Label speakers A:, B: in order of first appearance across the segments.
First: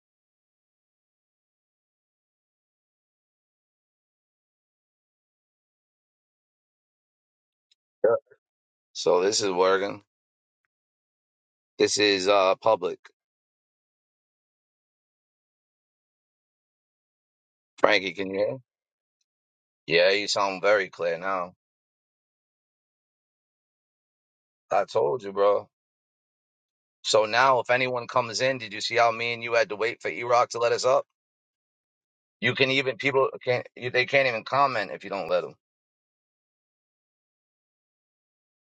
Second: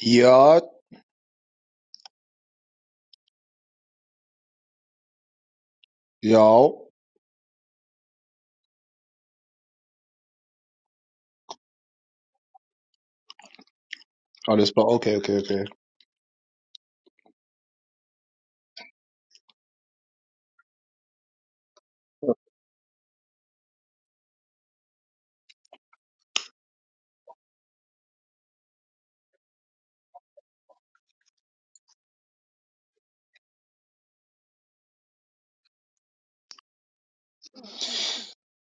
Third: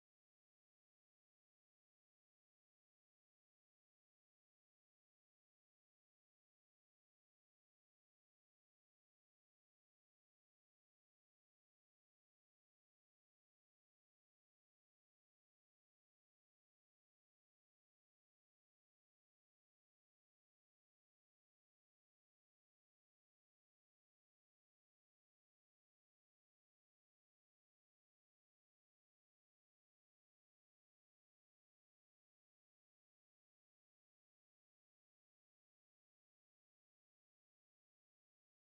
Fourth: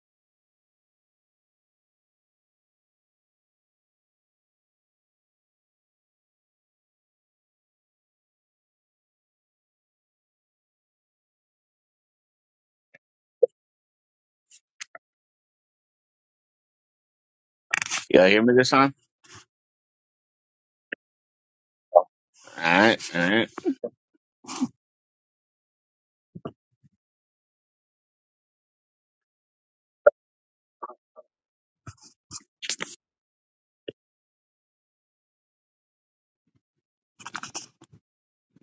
A: Yeah, y'all.
B: Yep. So this is working. This is uh public.
A: Oh, this, but okay, okay, okay.
B: Frankie,
C: Y'all
B: can you
C: hear me
B: hear?
C: this time?
B: Yeah, you sound very clear now.
C: Alright, alright.
B: I told you, bro. So now if anyone comes in, did you see how me and you had to wait for E Rock to let us up? You can even people can't you- they can't even comment if you don't let them.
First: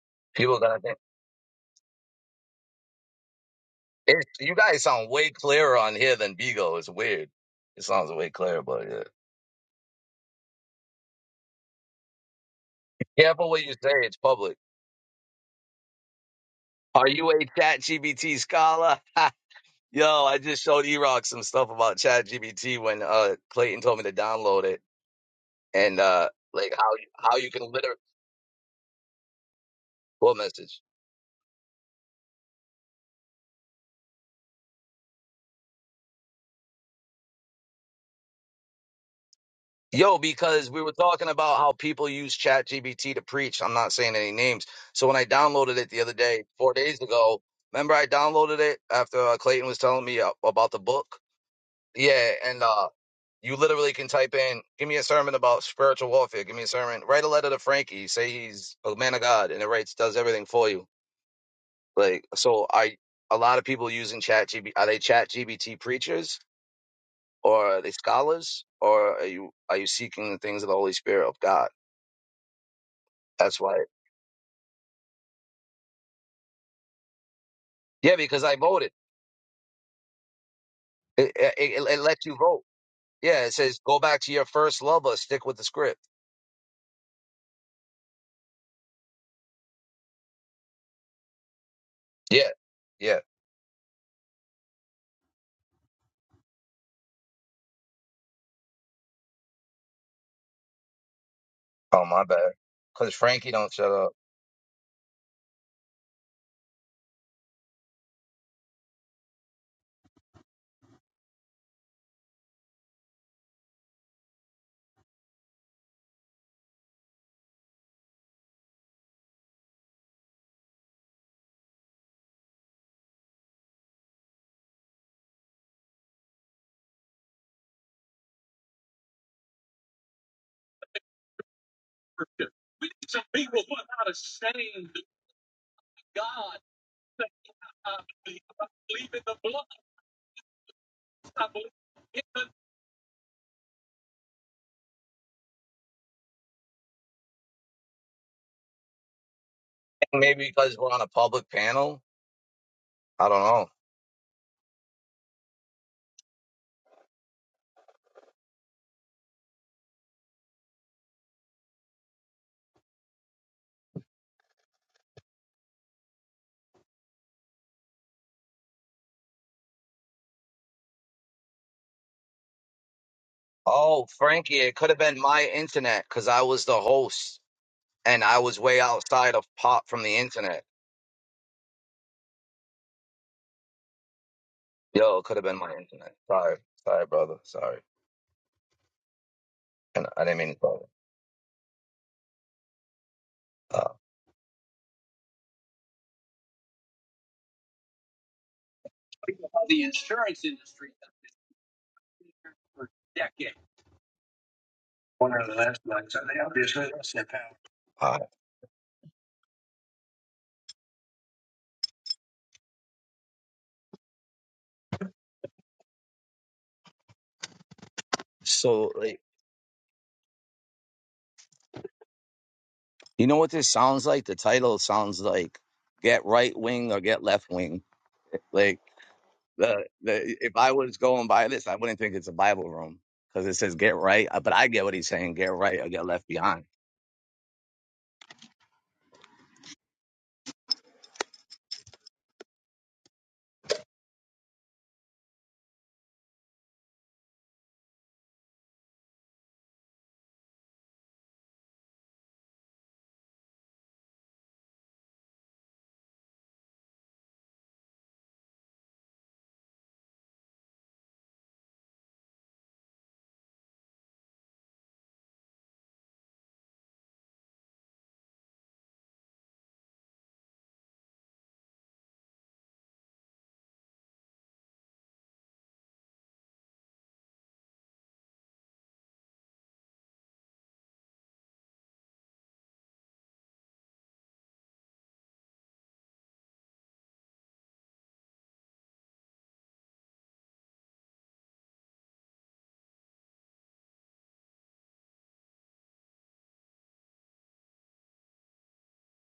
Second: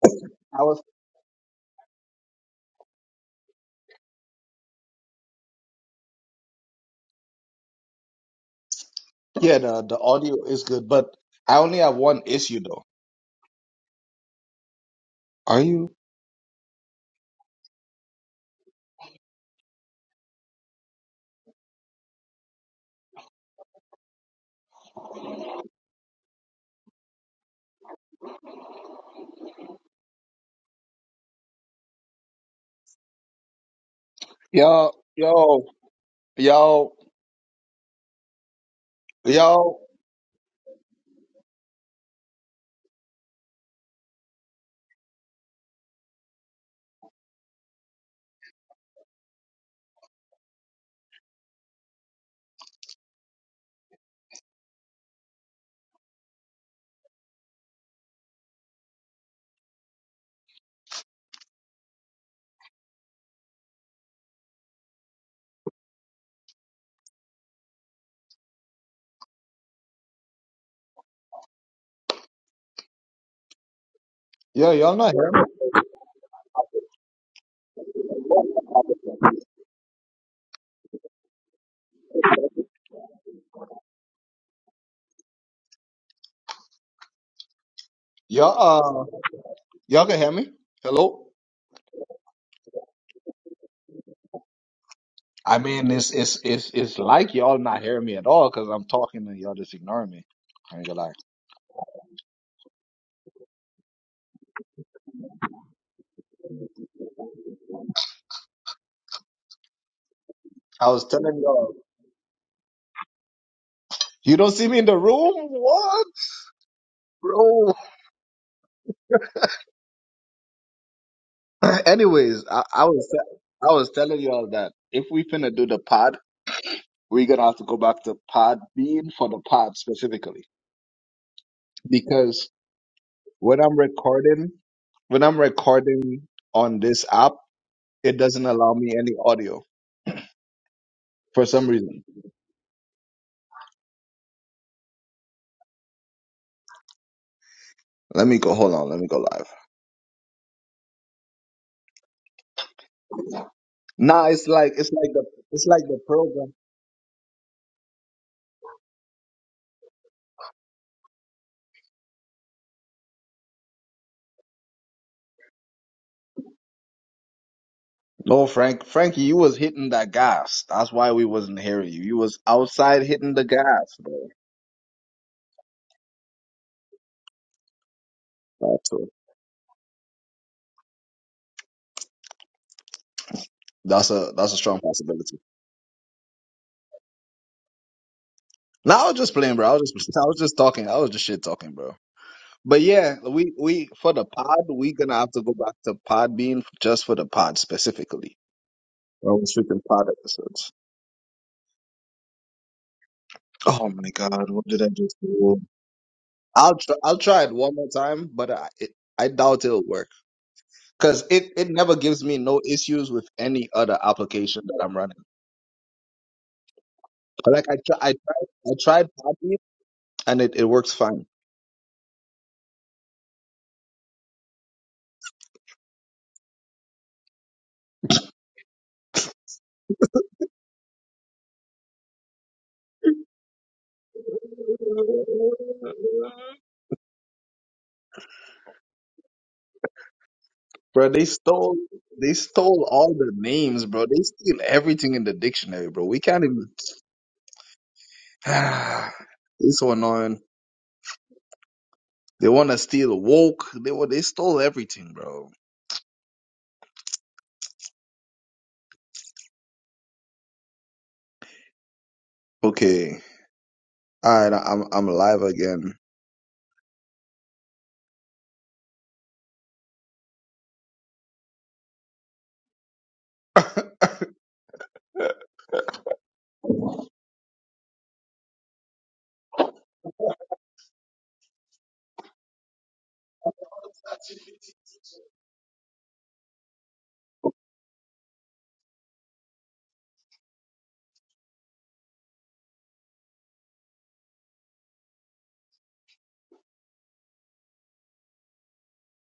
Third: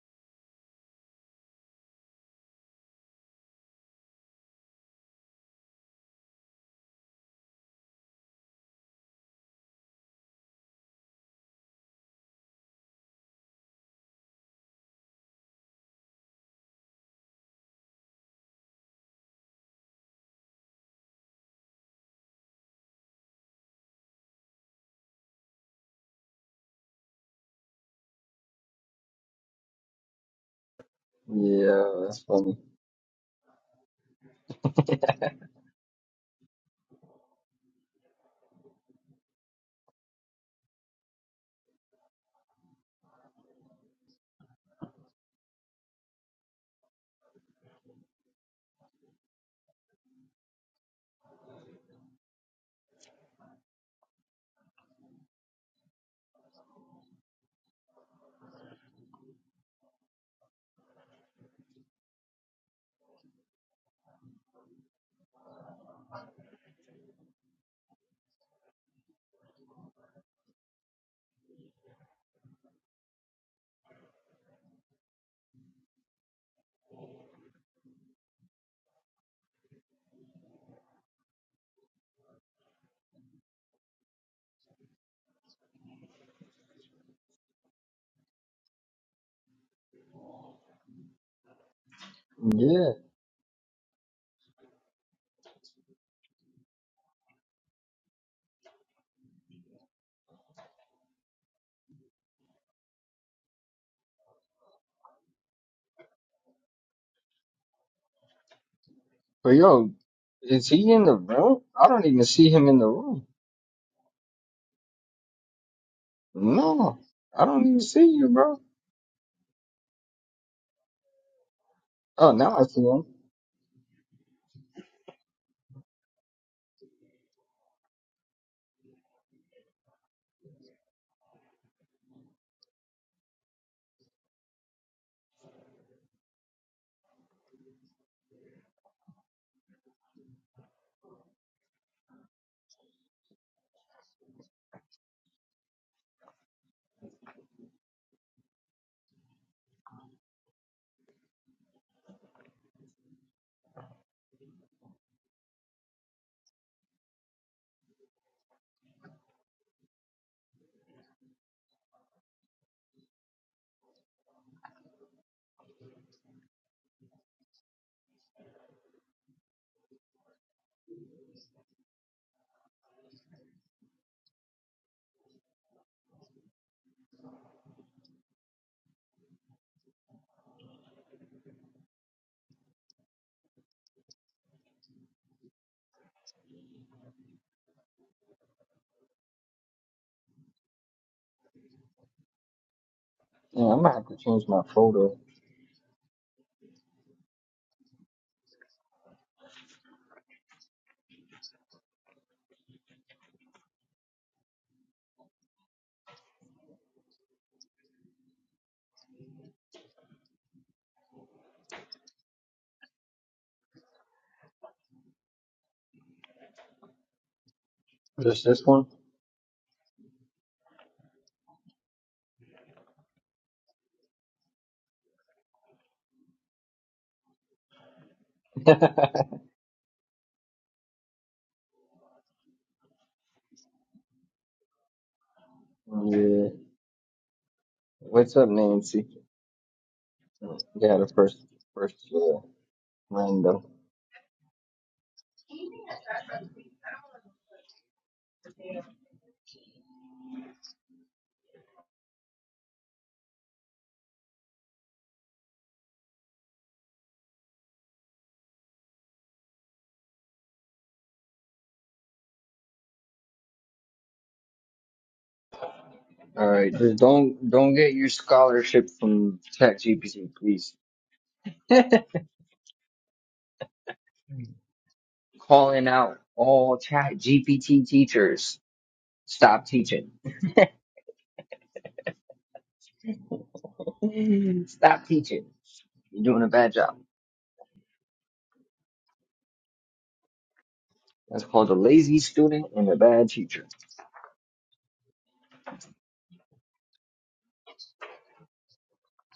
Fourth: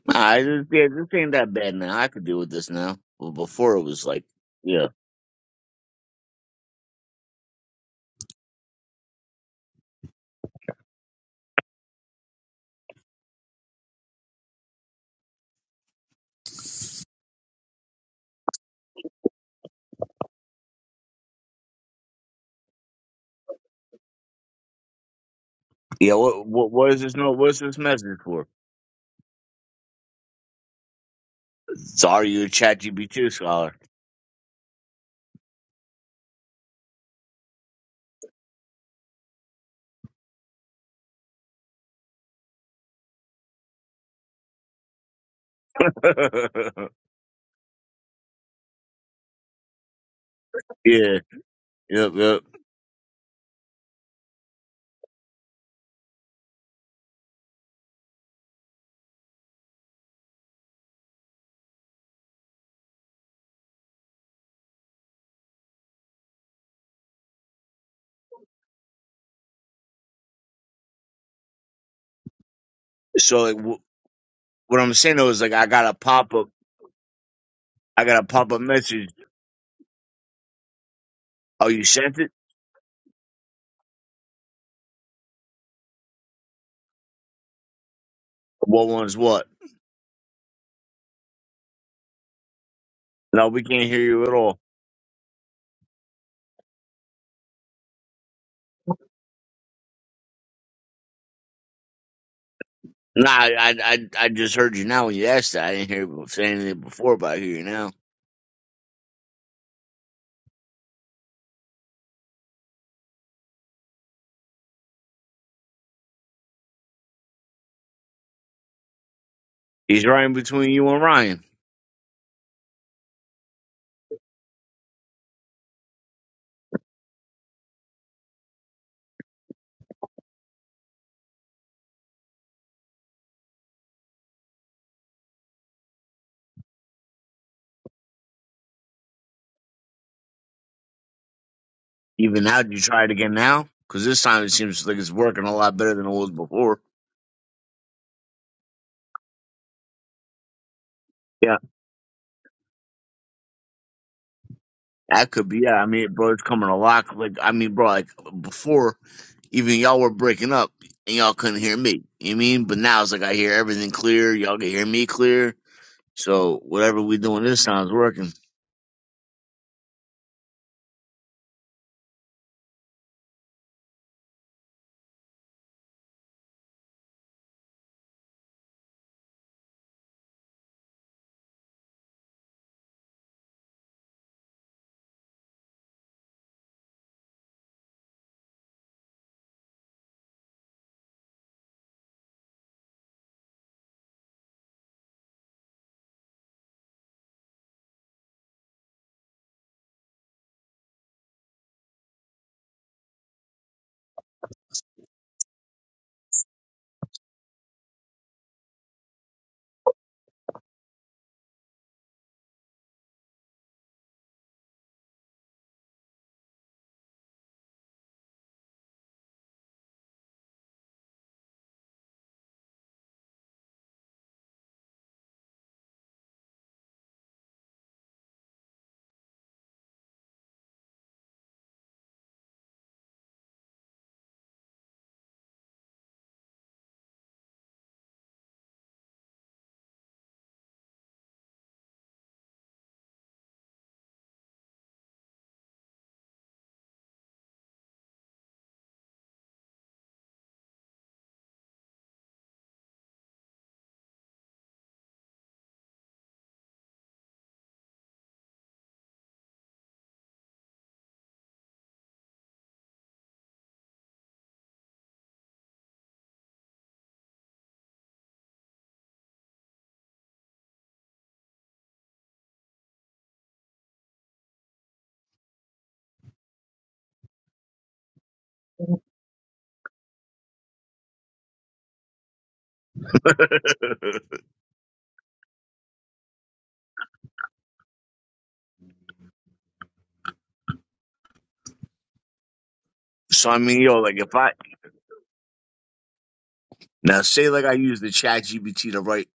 C: I
B: People are
A: I
C: just
B: gonna
A: was,
C: yeah,
B: think
C: this ain't that bad now. I could deal with this now. Well before it was like
B: it, you guys
C: yeah.
B: sound way clearer on here than Bigo. It's weird. It sounds way clearer, but yeah.
A: yeah, the, the audio is good, but I only have one issue though.
B: Careful what you say, it's public.
A: Are you?
B: Are you a chat GBT scholar? Yo, I just showed E-Rock some stuff about ChatGPT when uh Clayton told me to download it and
C: Yeah,
B: uh
C: what what
B: like how
C: what is
B: you-
C: this no
B: how you
C: what's
B: can
C: this
B: literally
C: message for?
B: what message?
D: Yeah, that's
C: Sorry you a
D: funny.
C: chat GB2 scholar.
A: Y'all, yo, y'all, y'all,
B: Yo, because we were talking about how people use ChatGPT to preach. I'm not saying any names. So when I downloaded it the other day, four days ago, remember I downloaded it after uh, Clayton was telling me uh, about the book.
C: yeah, yep,
B: Yeah,
C: yep.
B: and uh you literally can type in, give me a sermon about spiritual warfare, give me a sermon, write a letter to Frankie, say he's a man of God, and it writes does everything for you Like, so are a lot of people using ChatGPT. Are they ChatGPT preachers, or are they scholars, or are you are you seeking the things of the Holy Spirit of God?
C: So like,
B: That's
C: w-
B: why.
A: yo,
C: what I'm
A: y'all not
C: saying though
A: hearing me?
C: is like I got a pop up I
B: Yeah,
C: got a
B: because
C: pop
B: I
C: up
B: voted.
C: message.
B: It, it,
C: Oh
B: it,
C: you
B: it
C: sent
B: lets
C: it?
B: you vote. Yeah, it says go back to your first love or stick with the script.
C: What
A: Y'all,
C: one's
A: uh,
C: what?
A: y'all can hear me? Hello?
B: Yeah,
D: Yeah.
B: yeah.
C: No, we can't hear you at all.
A: I mean, it's, it's, it's, it's like y'all not hearing me at all because I'm talking and y'all just ignoring me. I ain't gonna lie.
B: Oh my bad. Because
C: Nah, I
B: Frankie don't
C: I
B: shut
C: I
B: up.
C: I just heard you now when you asked that. I didn't hear you saying it before, but I hear you now.
D: But yo, is
A: I
D: he in
A: was
D: the
A: telling
D: room?
A: y'all,
D: I don't even see him in the room.
A: you don't see me in the room? What?
D: No, I don't
A: Bro.
D: even see you, bro.
C: He's right in between you and Ryan.
D: Oh,
A: Anyways,
D: now
A: I,
D: I see
A: I
D: him.
A: was, I was telling y'all that if we finna do the pod, We're gonna have to go back to Podbean for the pod specifically because when I'm recording, when I'm recording on this app, it doesn't allow me any audio for some reason.
C: Even now, do you try it again now? Because this time it seems like it's working a lot better than it was before.
A: Let me go. Hold on. Let me go live.
B: Maybe because we're on a public
C: Yeah,
B: panel. I don't know.
A: Nah, it's like it's like the
C: that could be.
A: it's
C: Yeah,
A: like
C: I
A: the
C: mean, bro, it's
A: program.
C: coming a lot. Like, I mean, bro, like before, even y'all were breaking up and y'all couldn't hear me. You know what I mean? But now it's like I hear everything clear. Y'all can hear me clear. So whatever we doing this time is working.
A: No, Frank, Frankie, you was hitting that gas. That's why we wasn't hearing you. You was outside hitting the gas,
B: Oh,
A: bro.
B: Frankie, it could have been my internet because I was the host. and I was way
A: That's a
B: outside of pop from the internet.
A: that's a that's a strong
B: Yo, it could
A: possibility.
B: have been my internet. Sorry, sorry, brother. Sorry,
A: Nah, I was just playing, bro. I was
B: and
A: just
B: I
A: I was
B: didn't mean
A: just
B: to bother.
A: talking. I was just shit talking, bro. But yeah, we
D: Yeah, I'm
B: Uh,
A: we
D: gonna have
A: for
D: to
A: the
D: change my
A: pod, we're gonna
D: photo.
A: have to go back to Podbean just for the pod specifically. Our own freaking
B: The
A: pod
B: insurance
A: episodes.
B: industry has been here for decades.
A: Oh my God, what did I just
B: One of the
A: do?
B: last ones, so they
A: I'll
B: obviously
A: try.
B: lost
A: I'll
B: their
A: try
B: power.
A: it one more
B: all right.
A: time, but I it, I doubt it'll work because it it never gives me no issues with any other application that I'm running. But like I try, I
D: Just
A: tried
D: this
A: I
D: one?
B: So,
A: tried
B: like,
A: Podbean and it it works fine.
B: you know what this sounds like? The title sounds like "Get Right Wing" or "Get Left Wing." Like the the if I was going by this, I wouldn't think it's a Bible room because it says "Get Right," uh, but I get what he's saying: "Get Right" or "Get Left
D: Yeah.
B: Behind."
D: What's up, Nancy? Yeah, the
A: Bro, they
D: first,
A: stole
D: first,
A: they
D: uh,
A: stole all the
D: random.
A: names, bro. They steal everything in the dictionary, bro. We can't even it's so annoying. They wanna steal woke. They wa- they stole everything, bro. Okay. Alright, I'm I'm alive again.
D: All right, just don't, don't get your scholarship from ChatGPT, please. Calling out all ChatGPT teachers. Stop teaching. Mm, Stop teaching. You're doing a bad job. That's called a lazy student and a bad
C: so I
D: teacher.
C: mean, yo, like if I now say like I use the Chat GPT to write,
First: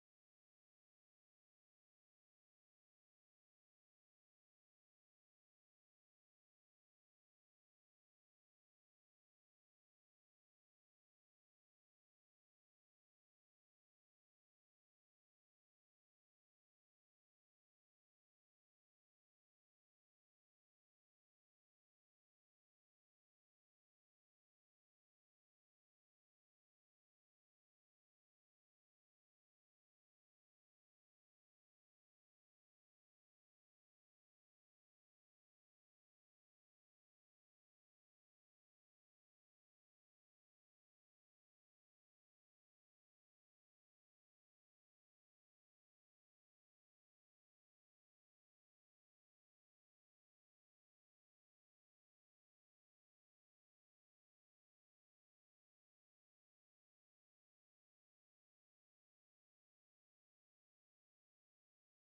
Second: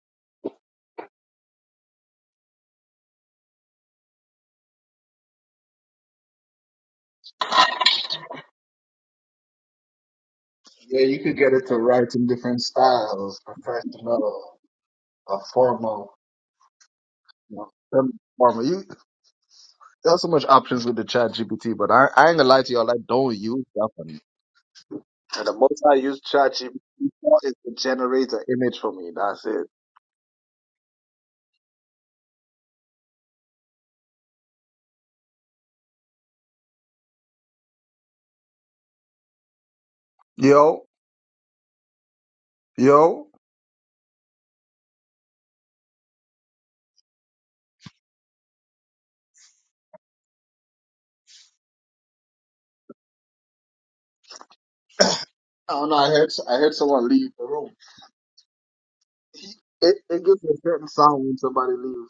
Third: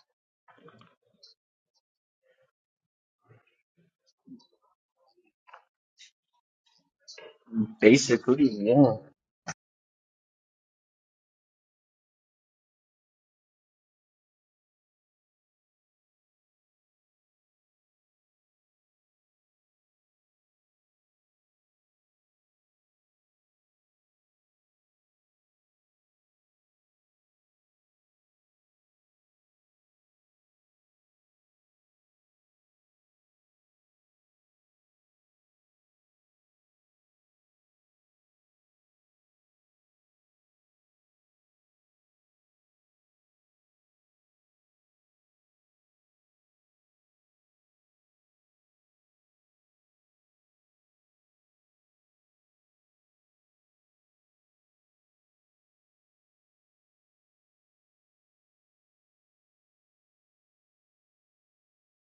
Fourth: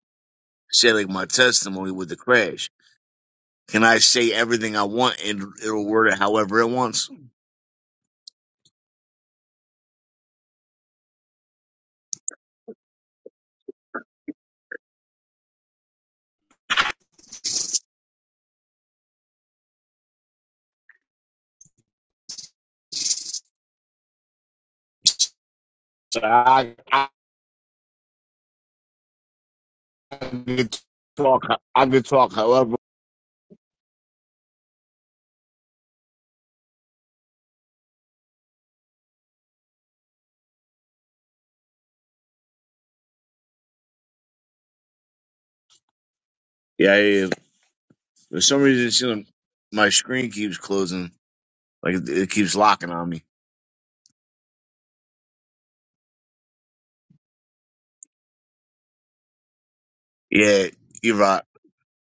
C: say like my testimony with the crash. Can I say everything I want and it'll word it however it wants?
D: Basically, yeah.
A: Yeah, you could get it to write in different styles, professional, or formal. You know, some formal. You there's so much options with the chat GPT, but I, I ain't gonna lie to y'all, I don't use that one. And the most I use
C: So
A: ChatGPT
C: I, I
A: for is to generate an image for me. That's it.
C: I could talk. I could talk. However,
A: Yo, yo.
C: yeah, yeah. yeah. For some reason, it's, you know, my screen keeps closing. Like it, it keeps locking on me.
A: I don't know. I heard I heard someone leave the room. It it gives a
C: Yeah,
A: certain
C: you
A: sound when
C: rock.
A: somebody leaves.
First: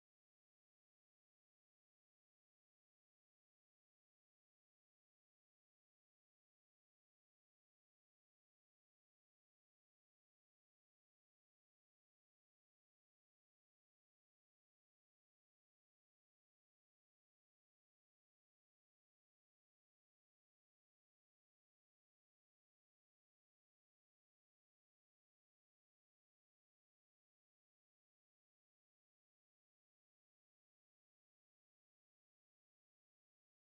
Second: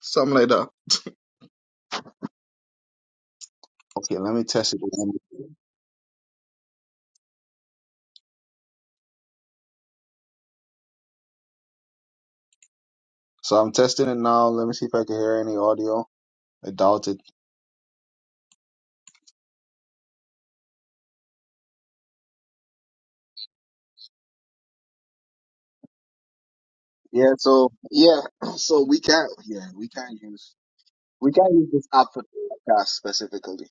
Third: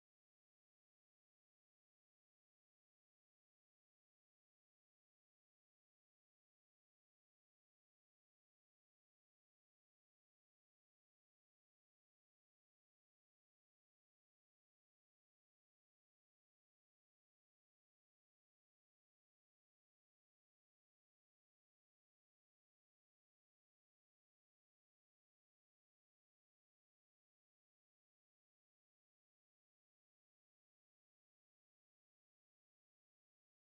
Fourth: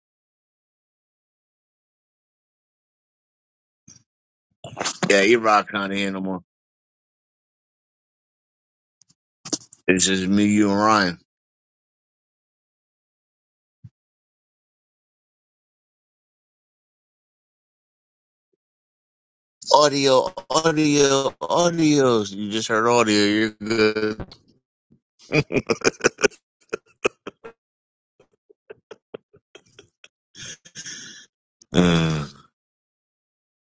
A: Something like that. Okay, let me test it.
C: Yeah, you
A: again.
C: rock Can't hear no more. It's just me, you, and Ryan.
A: So I'm testing it now. Let me see if I can hear any audio. I doubt it.
C: Audio, audio, audio. You just heard audio. You're good.
A: Yeah. So yeah. So we can't. Yeah. We can't use. We can't use this app for
C: Mm.
A: podcasts specifically.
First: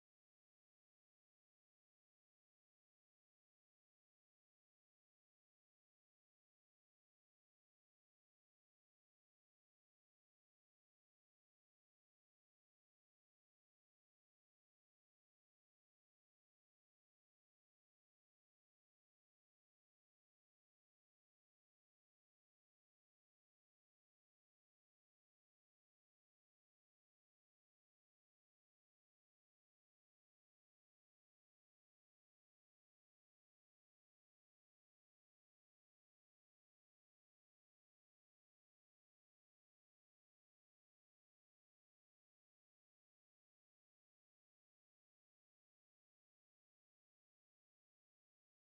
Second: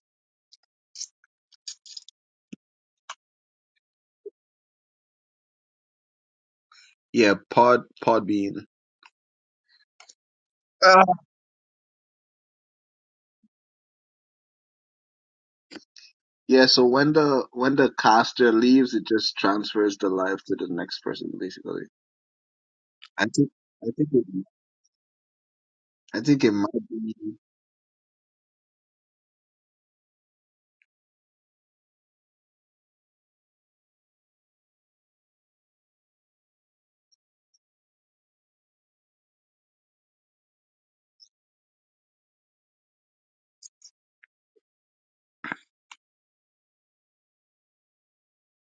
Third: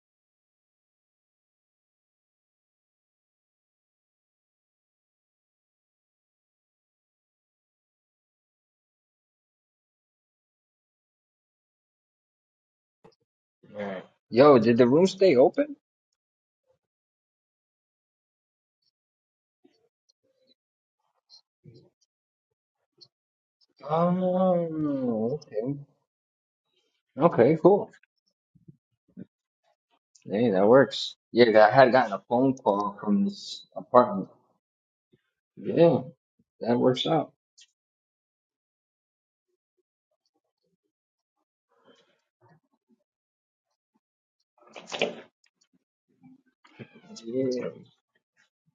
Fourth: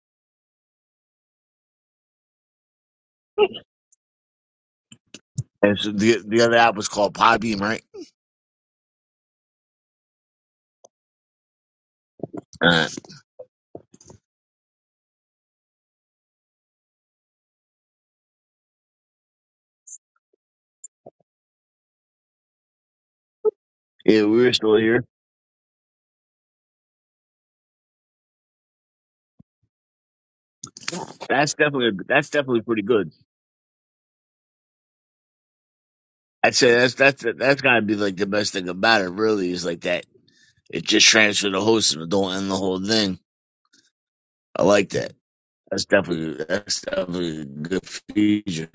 C: And so the the other app was called
A: Yeah,
C: Podbeam,
A: Pod
C: right?
A: Podbean.
C: Uh,
D: yeah. Yo, did the room stay open?
A: Yeah, so when the when the caster leaves, it just transfers the life to the next person, basically. I think I think
C: yeah, we
A: it,
C: were still here.
D: Oh, okay.
A: I think it might be.
D: Okay, cool. Hey, that works.
C: That's
D: Yeah, I had
C: definitely
D: gotten a
C: that's
D: phone
C: definitely pretty
D: call
C: good.
D: from this apartment. Yeah,
C: I'd say
D: that
C: that's
D: works
C: that's
D: out.
C: that's gotta be like the best thing about it. Really, is like that It just transfer the host but don't end the whole thing. I like that. That's definitely that's definitely a
D: Yeah,
C: good feature.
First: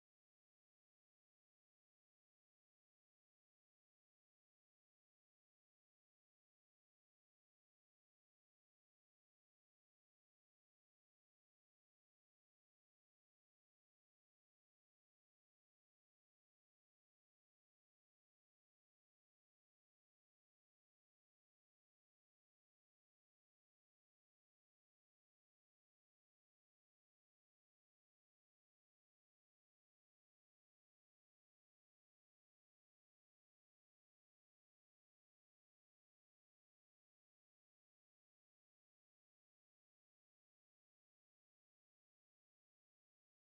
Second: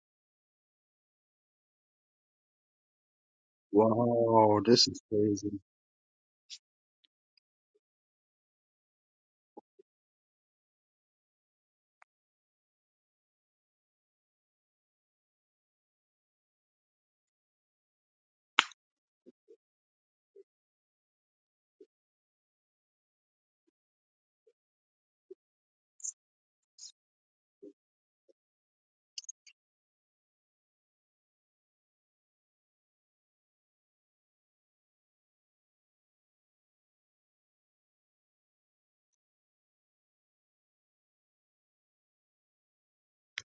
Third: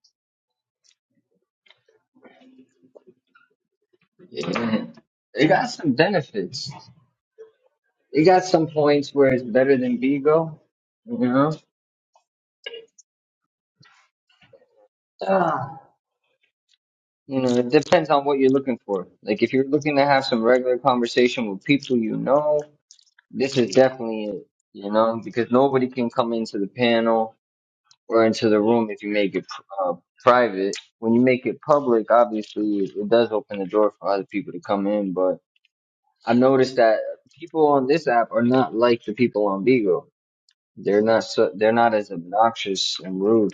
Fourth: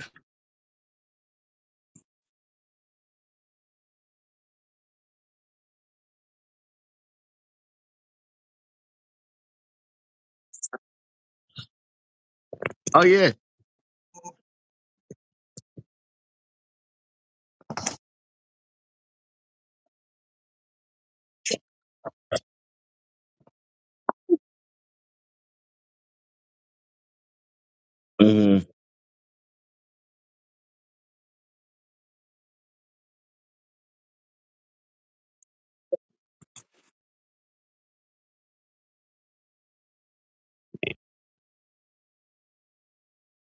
A: Wow,
D: yeah.
A: this is
D: It
A: crazy.
D: got some benefits. It got some points where it's better than Vigo. You
C: Oh yeah.
D: know? You know, it depends on what you're looking for. Like, if you're looking to have some regular conversation with people you know, this is definitely it. You know, because nobody can come into the panel or into
C: hmm
D: the room if you make it uh, private. When you make it public, obviously, it, it does open the door for other people to come in. But I noticed that people on this app are not like the people on Beagle. They're not so, they're not as obnoxious and rude.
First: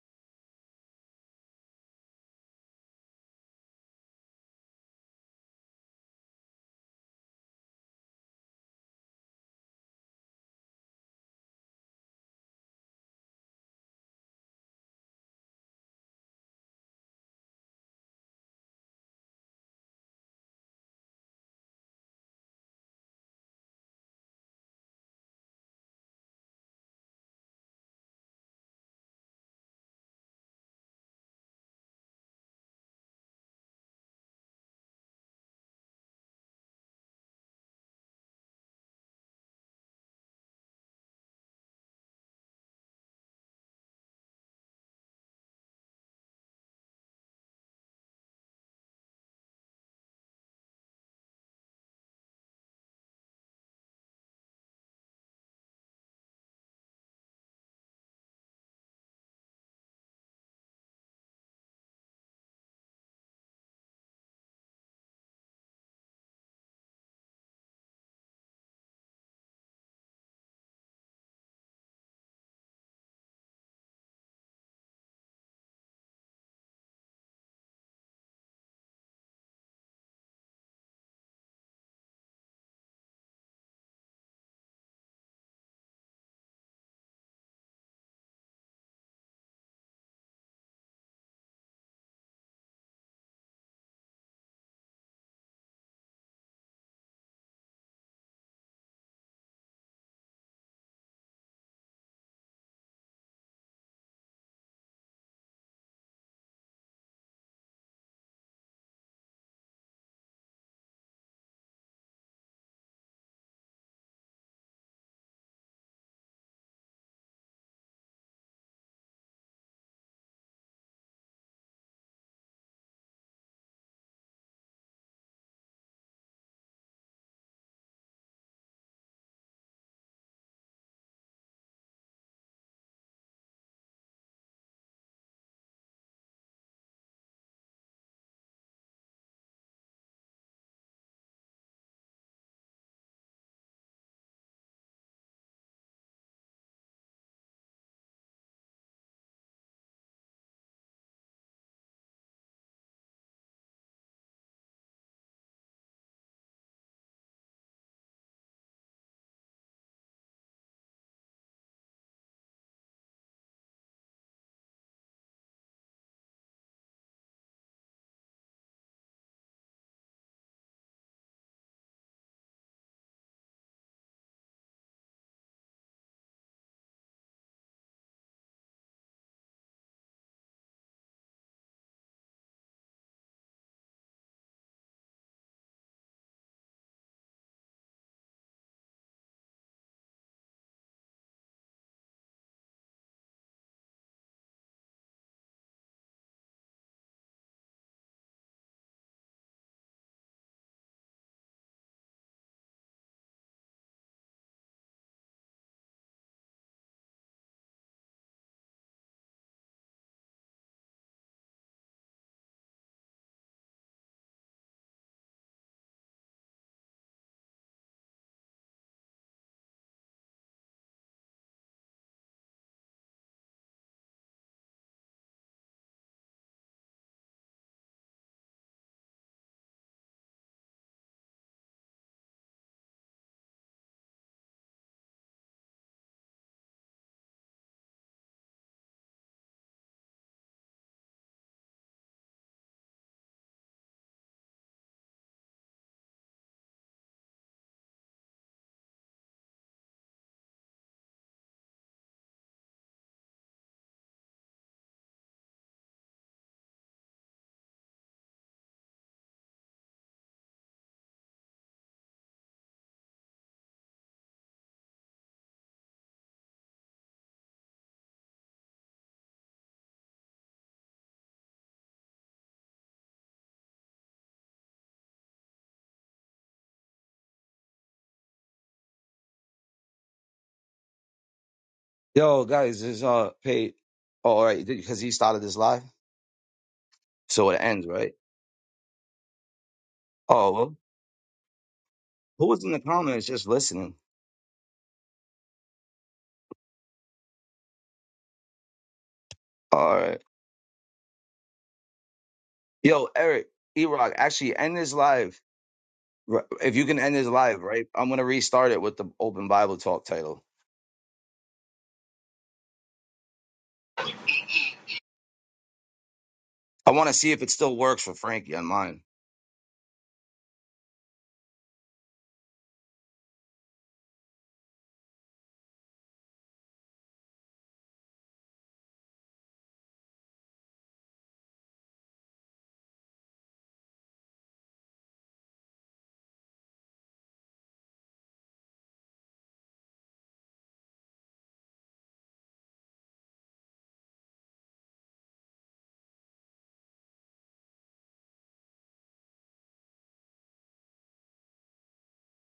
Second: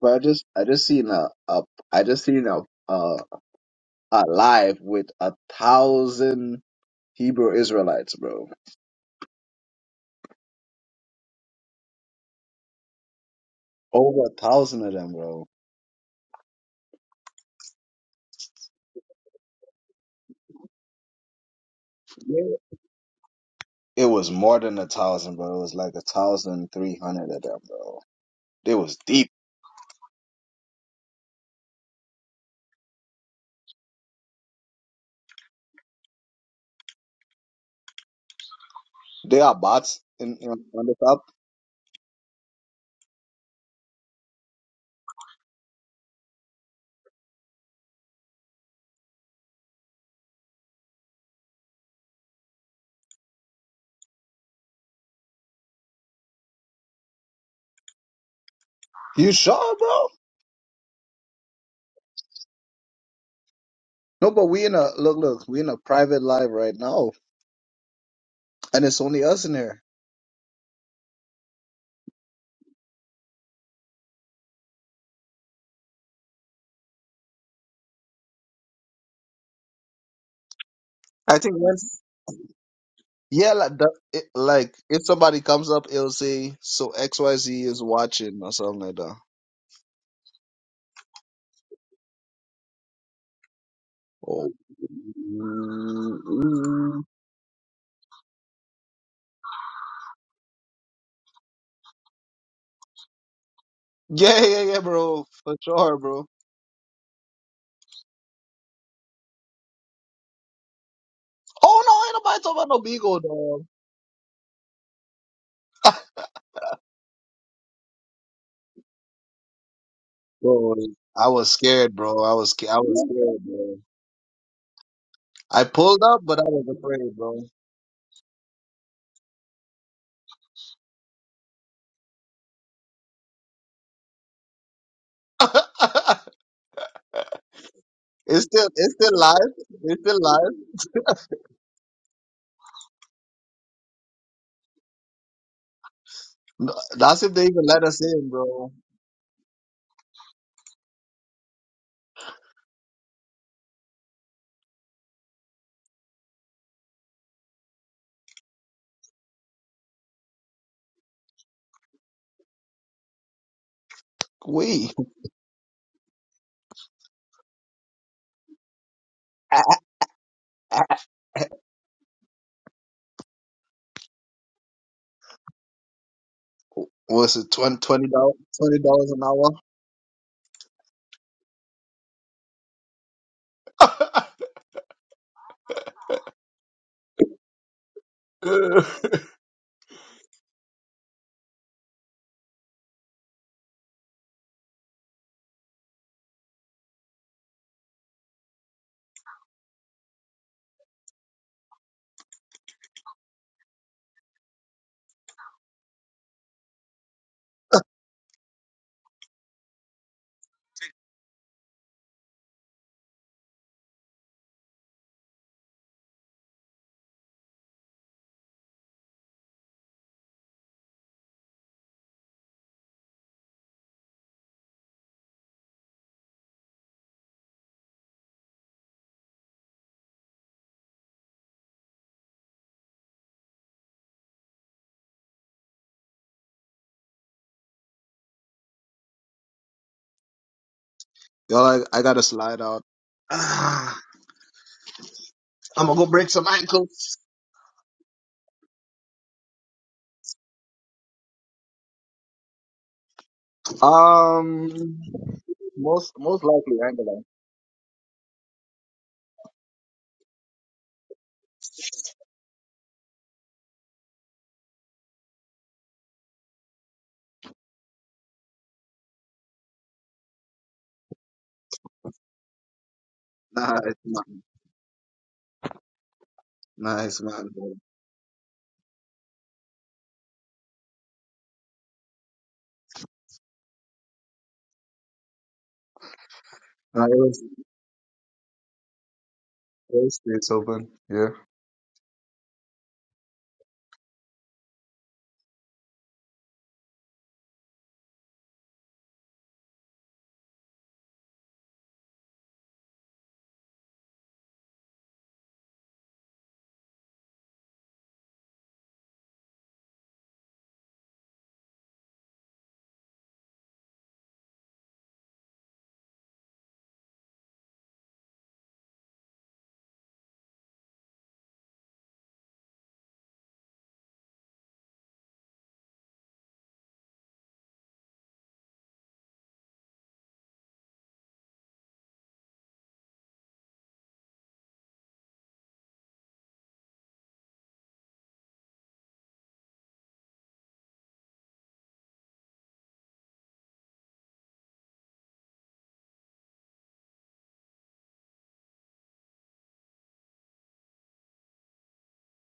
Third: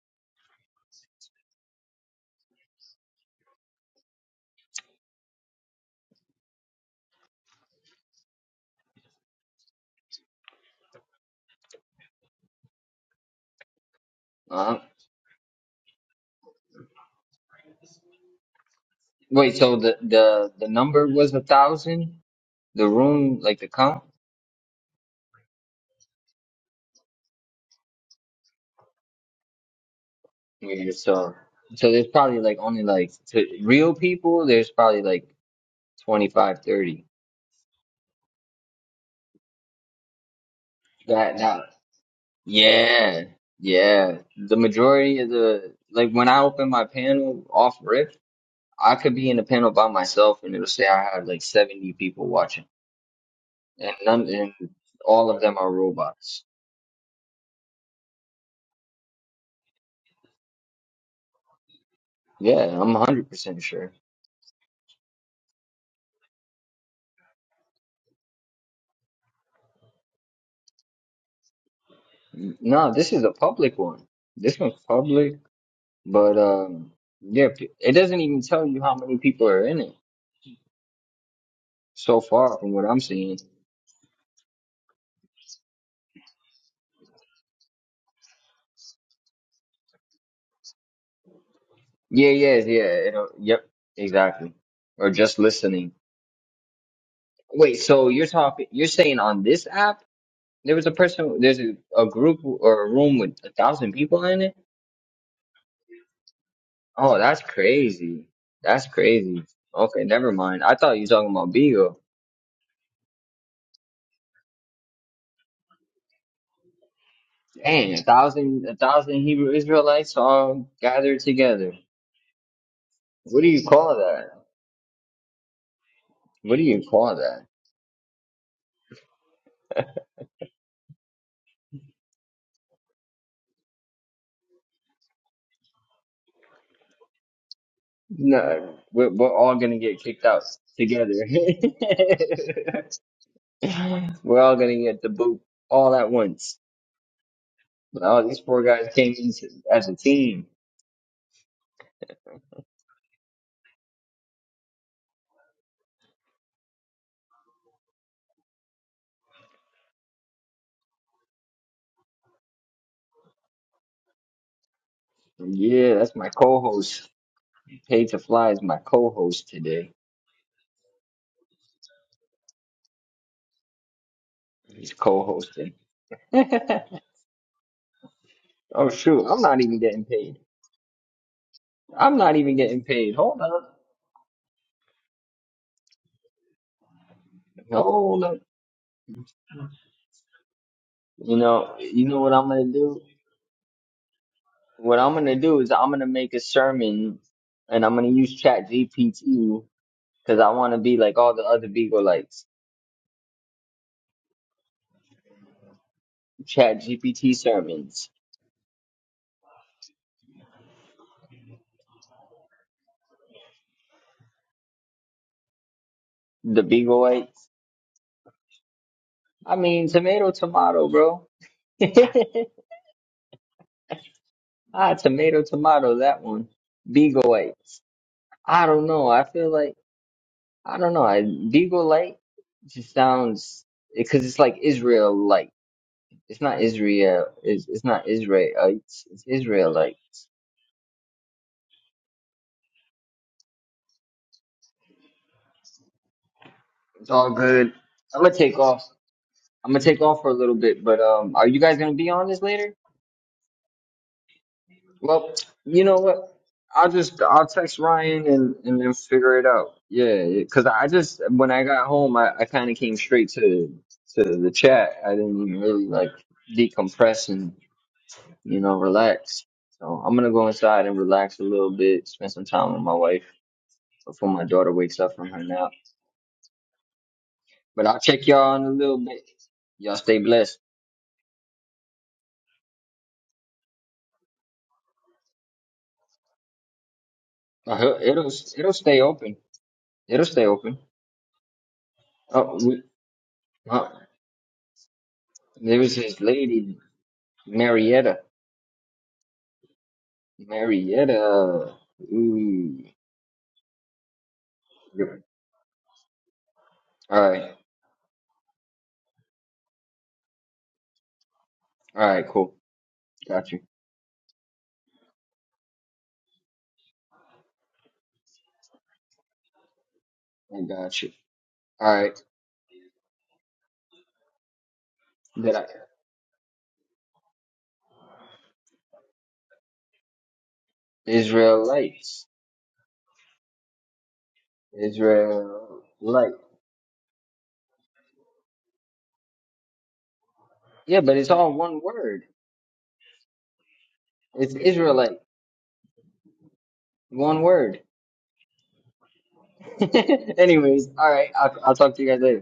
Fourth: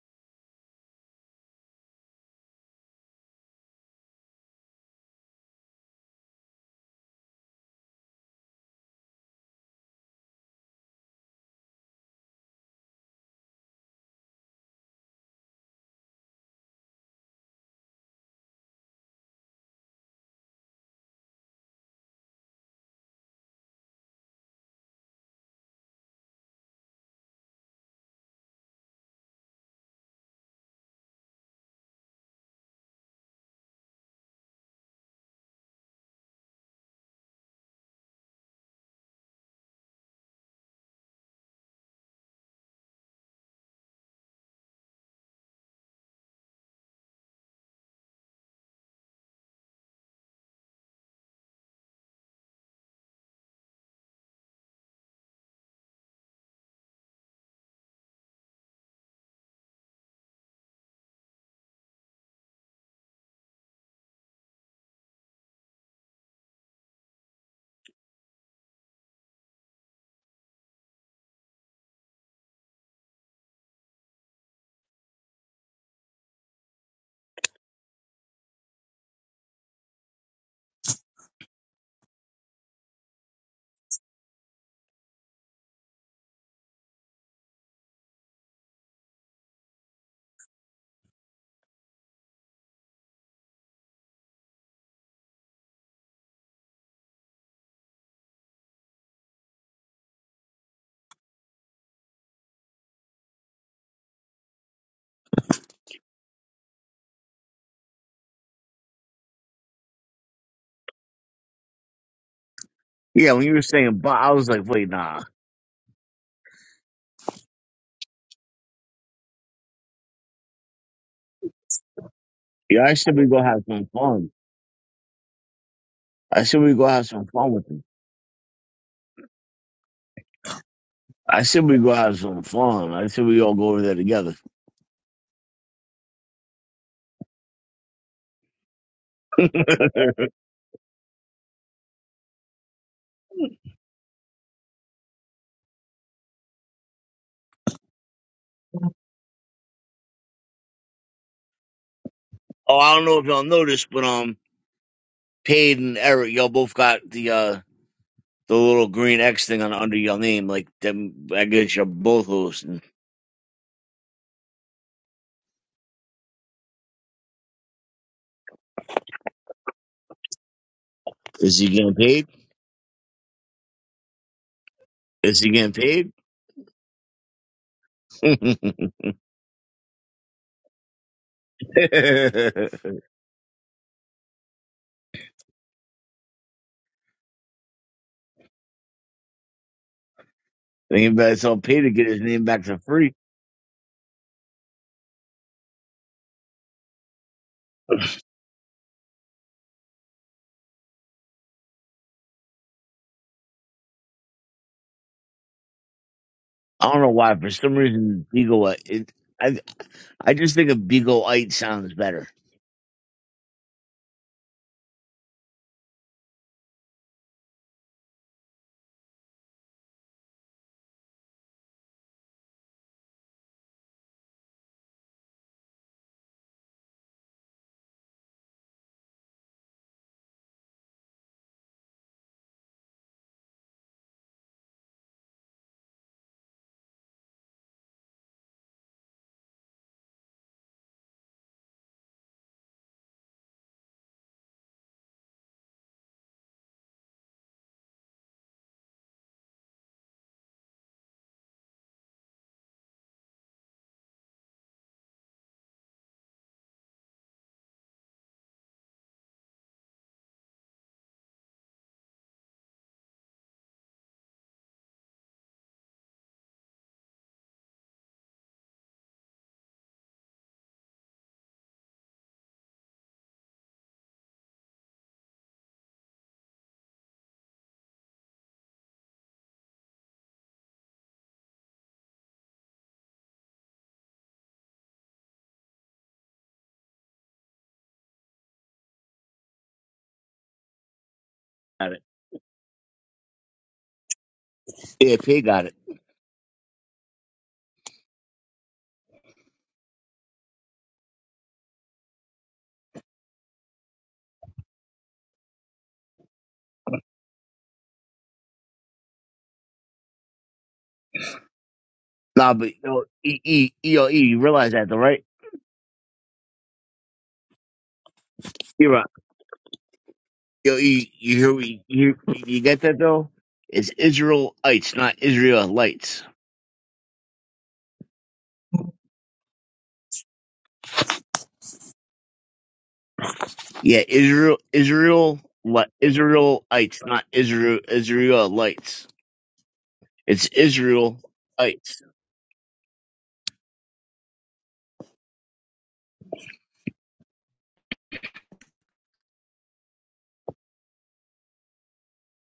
A: But I just I just seen a, a I just seen a a, a live with a thousand Hebrew Israelites, bro. Over a
D: Uh,
A: thousand of them, bro.
D: wait, so the the the number was a thousand?
A: Yeah.
D: The room, like the count?
A: It was more than a thousand, bro. It was like a thousand three hundred of them, bro. They was deep.
D: Yeah, so so there's probably like only like to real people, there's probably like twenty five, thirty.
A: They are bots in, in on the
D: 30.
A: top.
D: That now, yeah, yeah. The majority of the like when I open my panel off rip, I could be in a panel by myself and it'll say I have like 70 people watching, and none and all of them are robots.
A: You sure, bro?
D: Yeah, I'm 100% sure.
A: No, but we in a look, look, we in a private live right now, and it's only us in here.
D: No, this is a public one. This one's public, but um, yeah, it doesn't even tell you how many people are in it.
A: I think once,
D: So far from what I'm seeing.
A: yeah, like, the, it, like if somebody comes up, it'll say so X Y Z is watching or something like that.
D: Yeah, yeah, yeah. It'll, yep,
A: Oh,
D: exactly. Or just listening.
A: mm, mm.
D: Wait, so you're talking, you're saying on this app, there was a person, there's a, a group or a room with a thousand people in
A: yeah,
D: it?
A: yeah, yeah, bro, for sure, bro.
D: Oh, that's crazy. That's crazy. Okay, never mind. I thought you were talking about
A: Oh
D: Beagle.
A: no, ain't nobody talking about no Beagle,
C: Yeah, when you were
A: dog.
C: saying but I was like, wait, nah.
D: Dang, a thousand, a thousand Hebrew Israelites all
A: Bro,
D: gathered
A: I was
D: together.
A: scared, bro. I was, sca- I
C: Yeah, I
A: was
C: should we
D: What
C: go
A: scared,
D: do you
C: have
A: bro.
C: some
D: call
C: fun.
D: that?
A: I pulled up, but I
C: I
D: What
C: should
D: do
A: was
C: we
D: you
C: go have
A: afraid,
D: call
C: some
D: that?
A: bro.
C: fun with them. I should we go have some fun. I should we all go over there together.
A: it's still,
D: No,
A: it's
D: we're,
A: still
D: we're
A: live.
D: all gonna
A: It's
D: get
A: still
D: kicked out
A: live.
D: together. we're all gonna get the boot all at once.
A: No, That's if they even let us
D: All
A: in,
D: these four
A: bro.
D: guys came in to- as a team.
C: Oh, I don't know if y'all noticed, but um Paid and Eric, y'all both got the uh the little green X thing on under your name, like them I guess you're both hosting.
A: We
D: Yeah, that's my co-host. Paid to Fly is my co-host today.
C: Is he getting paid?
D: He's
C: Is he
D: co-hosting.
C: getting paid?
D: oh
A: was it twenty twenty dollars twenty dollars
D: shoot, I'm not
A: an
D: even getting paid. I'm not even getting paid. Hold up,
A: hour?
D: hold up.
C: Anybody
D: You
C: saw
D: know,
C: pay to get
D: you
C: his
D: know what
C: name
D: I'm
C: back
D: gonna
C: for
D: do.
C: free.
D: What I'm gonna do is I'm gonna make a sermon, and I'm gonna use Chat GPT Cause I want to be like all the other Beagleites, Chat
C: I don't know why.
D: GPT
C: For some
D: sermons,
C: reason, Beagle. uh, It, I I just think of Beagleite sounds better.
D: the Beaglites. I mean, tomato, tomato, bro. ah, tomato, tomato, that one. Beaglites. I don't know. I feel like I don't know. I Beaglite just sounds because it's like Israelite. It's not Israel. It's, it's not Israelites. It's Israelites.
A: Yo, I, I gotta slide out. Ah, I'm gonna go break some ankles.
D: It's all good. I'm gonna take off. I'm gonna take off for a little bit, but um, are you guys gonna be on this later?
A: Um,
D: Well, you know
A: most
D: what?
A: most likely
D: I'll just
A: ankle.
D: I'll text Ryan and and then figure it out. Yeah, because I just when I got home, I, I kind of came straight to to the chat. I didn't even really like decompress and you know relax. So I'm gonna go inside and relax a little bit, spend some time with my wife
A: Nah, it's not.
D: before my daughter wakes up from her nap.
A: Nah, it's not.
D: But I'll check y'all in a little bit. Y'all stay blessed.
B: Yo, guys, is uh paid. Oh, all right, because he started this live,
A: Nah, it was
B: so it ends
D: Uh,
B: right.
D: It'll it'll stay open.
A: it was
D: It'll stay
B: Oh
A: it's
B: well,
D: open.
A: open. Yeah.
C: Got it.
B: who
D: Oh,
B: was in the
D: we,
B: comments just
D: uh,
B: listening?
C: Yeah, P got it.
D: there was this lady, Marietta.
B: All right,
D: Marietta. Ooh.
B: yo, Eric, Erock, actually end this
D: All
B: live. R- If you can end this
D: right.
B: live, right? I'm gonna restart it with the open Bible talk title.
D: All right.
C: Nah,
D: Cool.
C: but yo, e,
D: Got you.
C: e, E, yo, e, you realize that though, right?
B: I want to see if it still works for Frankie on
C: You're
B: mine.
C: right.
D: I
C: Yo,
D: got you.
C: e, you hear me?
D: All
C: You
D: right.
C: you get that though? It's Israelites, not
D: Did I?
C: Israelites.
D: Israelites.
C: Yeah, Israel, Israel, what?
D: Israelite.
C: Israelites, not Israel, Israelites. It's
D: Yeah, but
C: Israelites.
D: it's all one word. It's Israelite. One word. Anyways. All right. I'll, I'll talk to you guys later.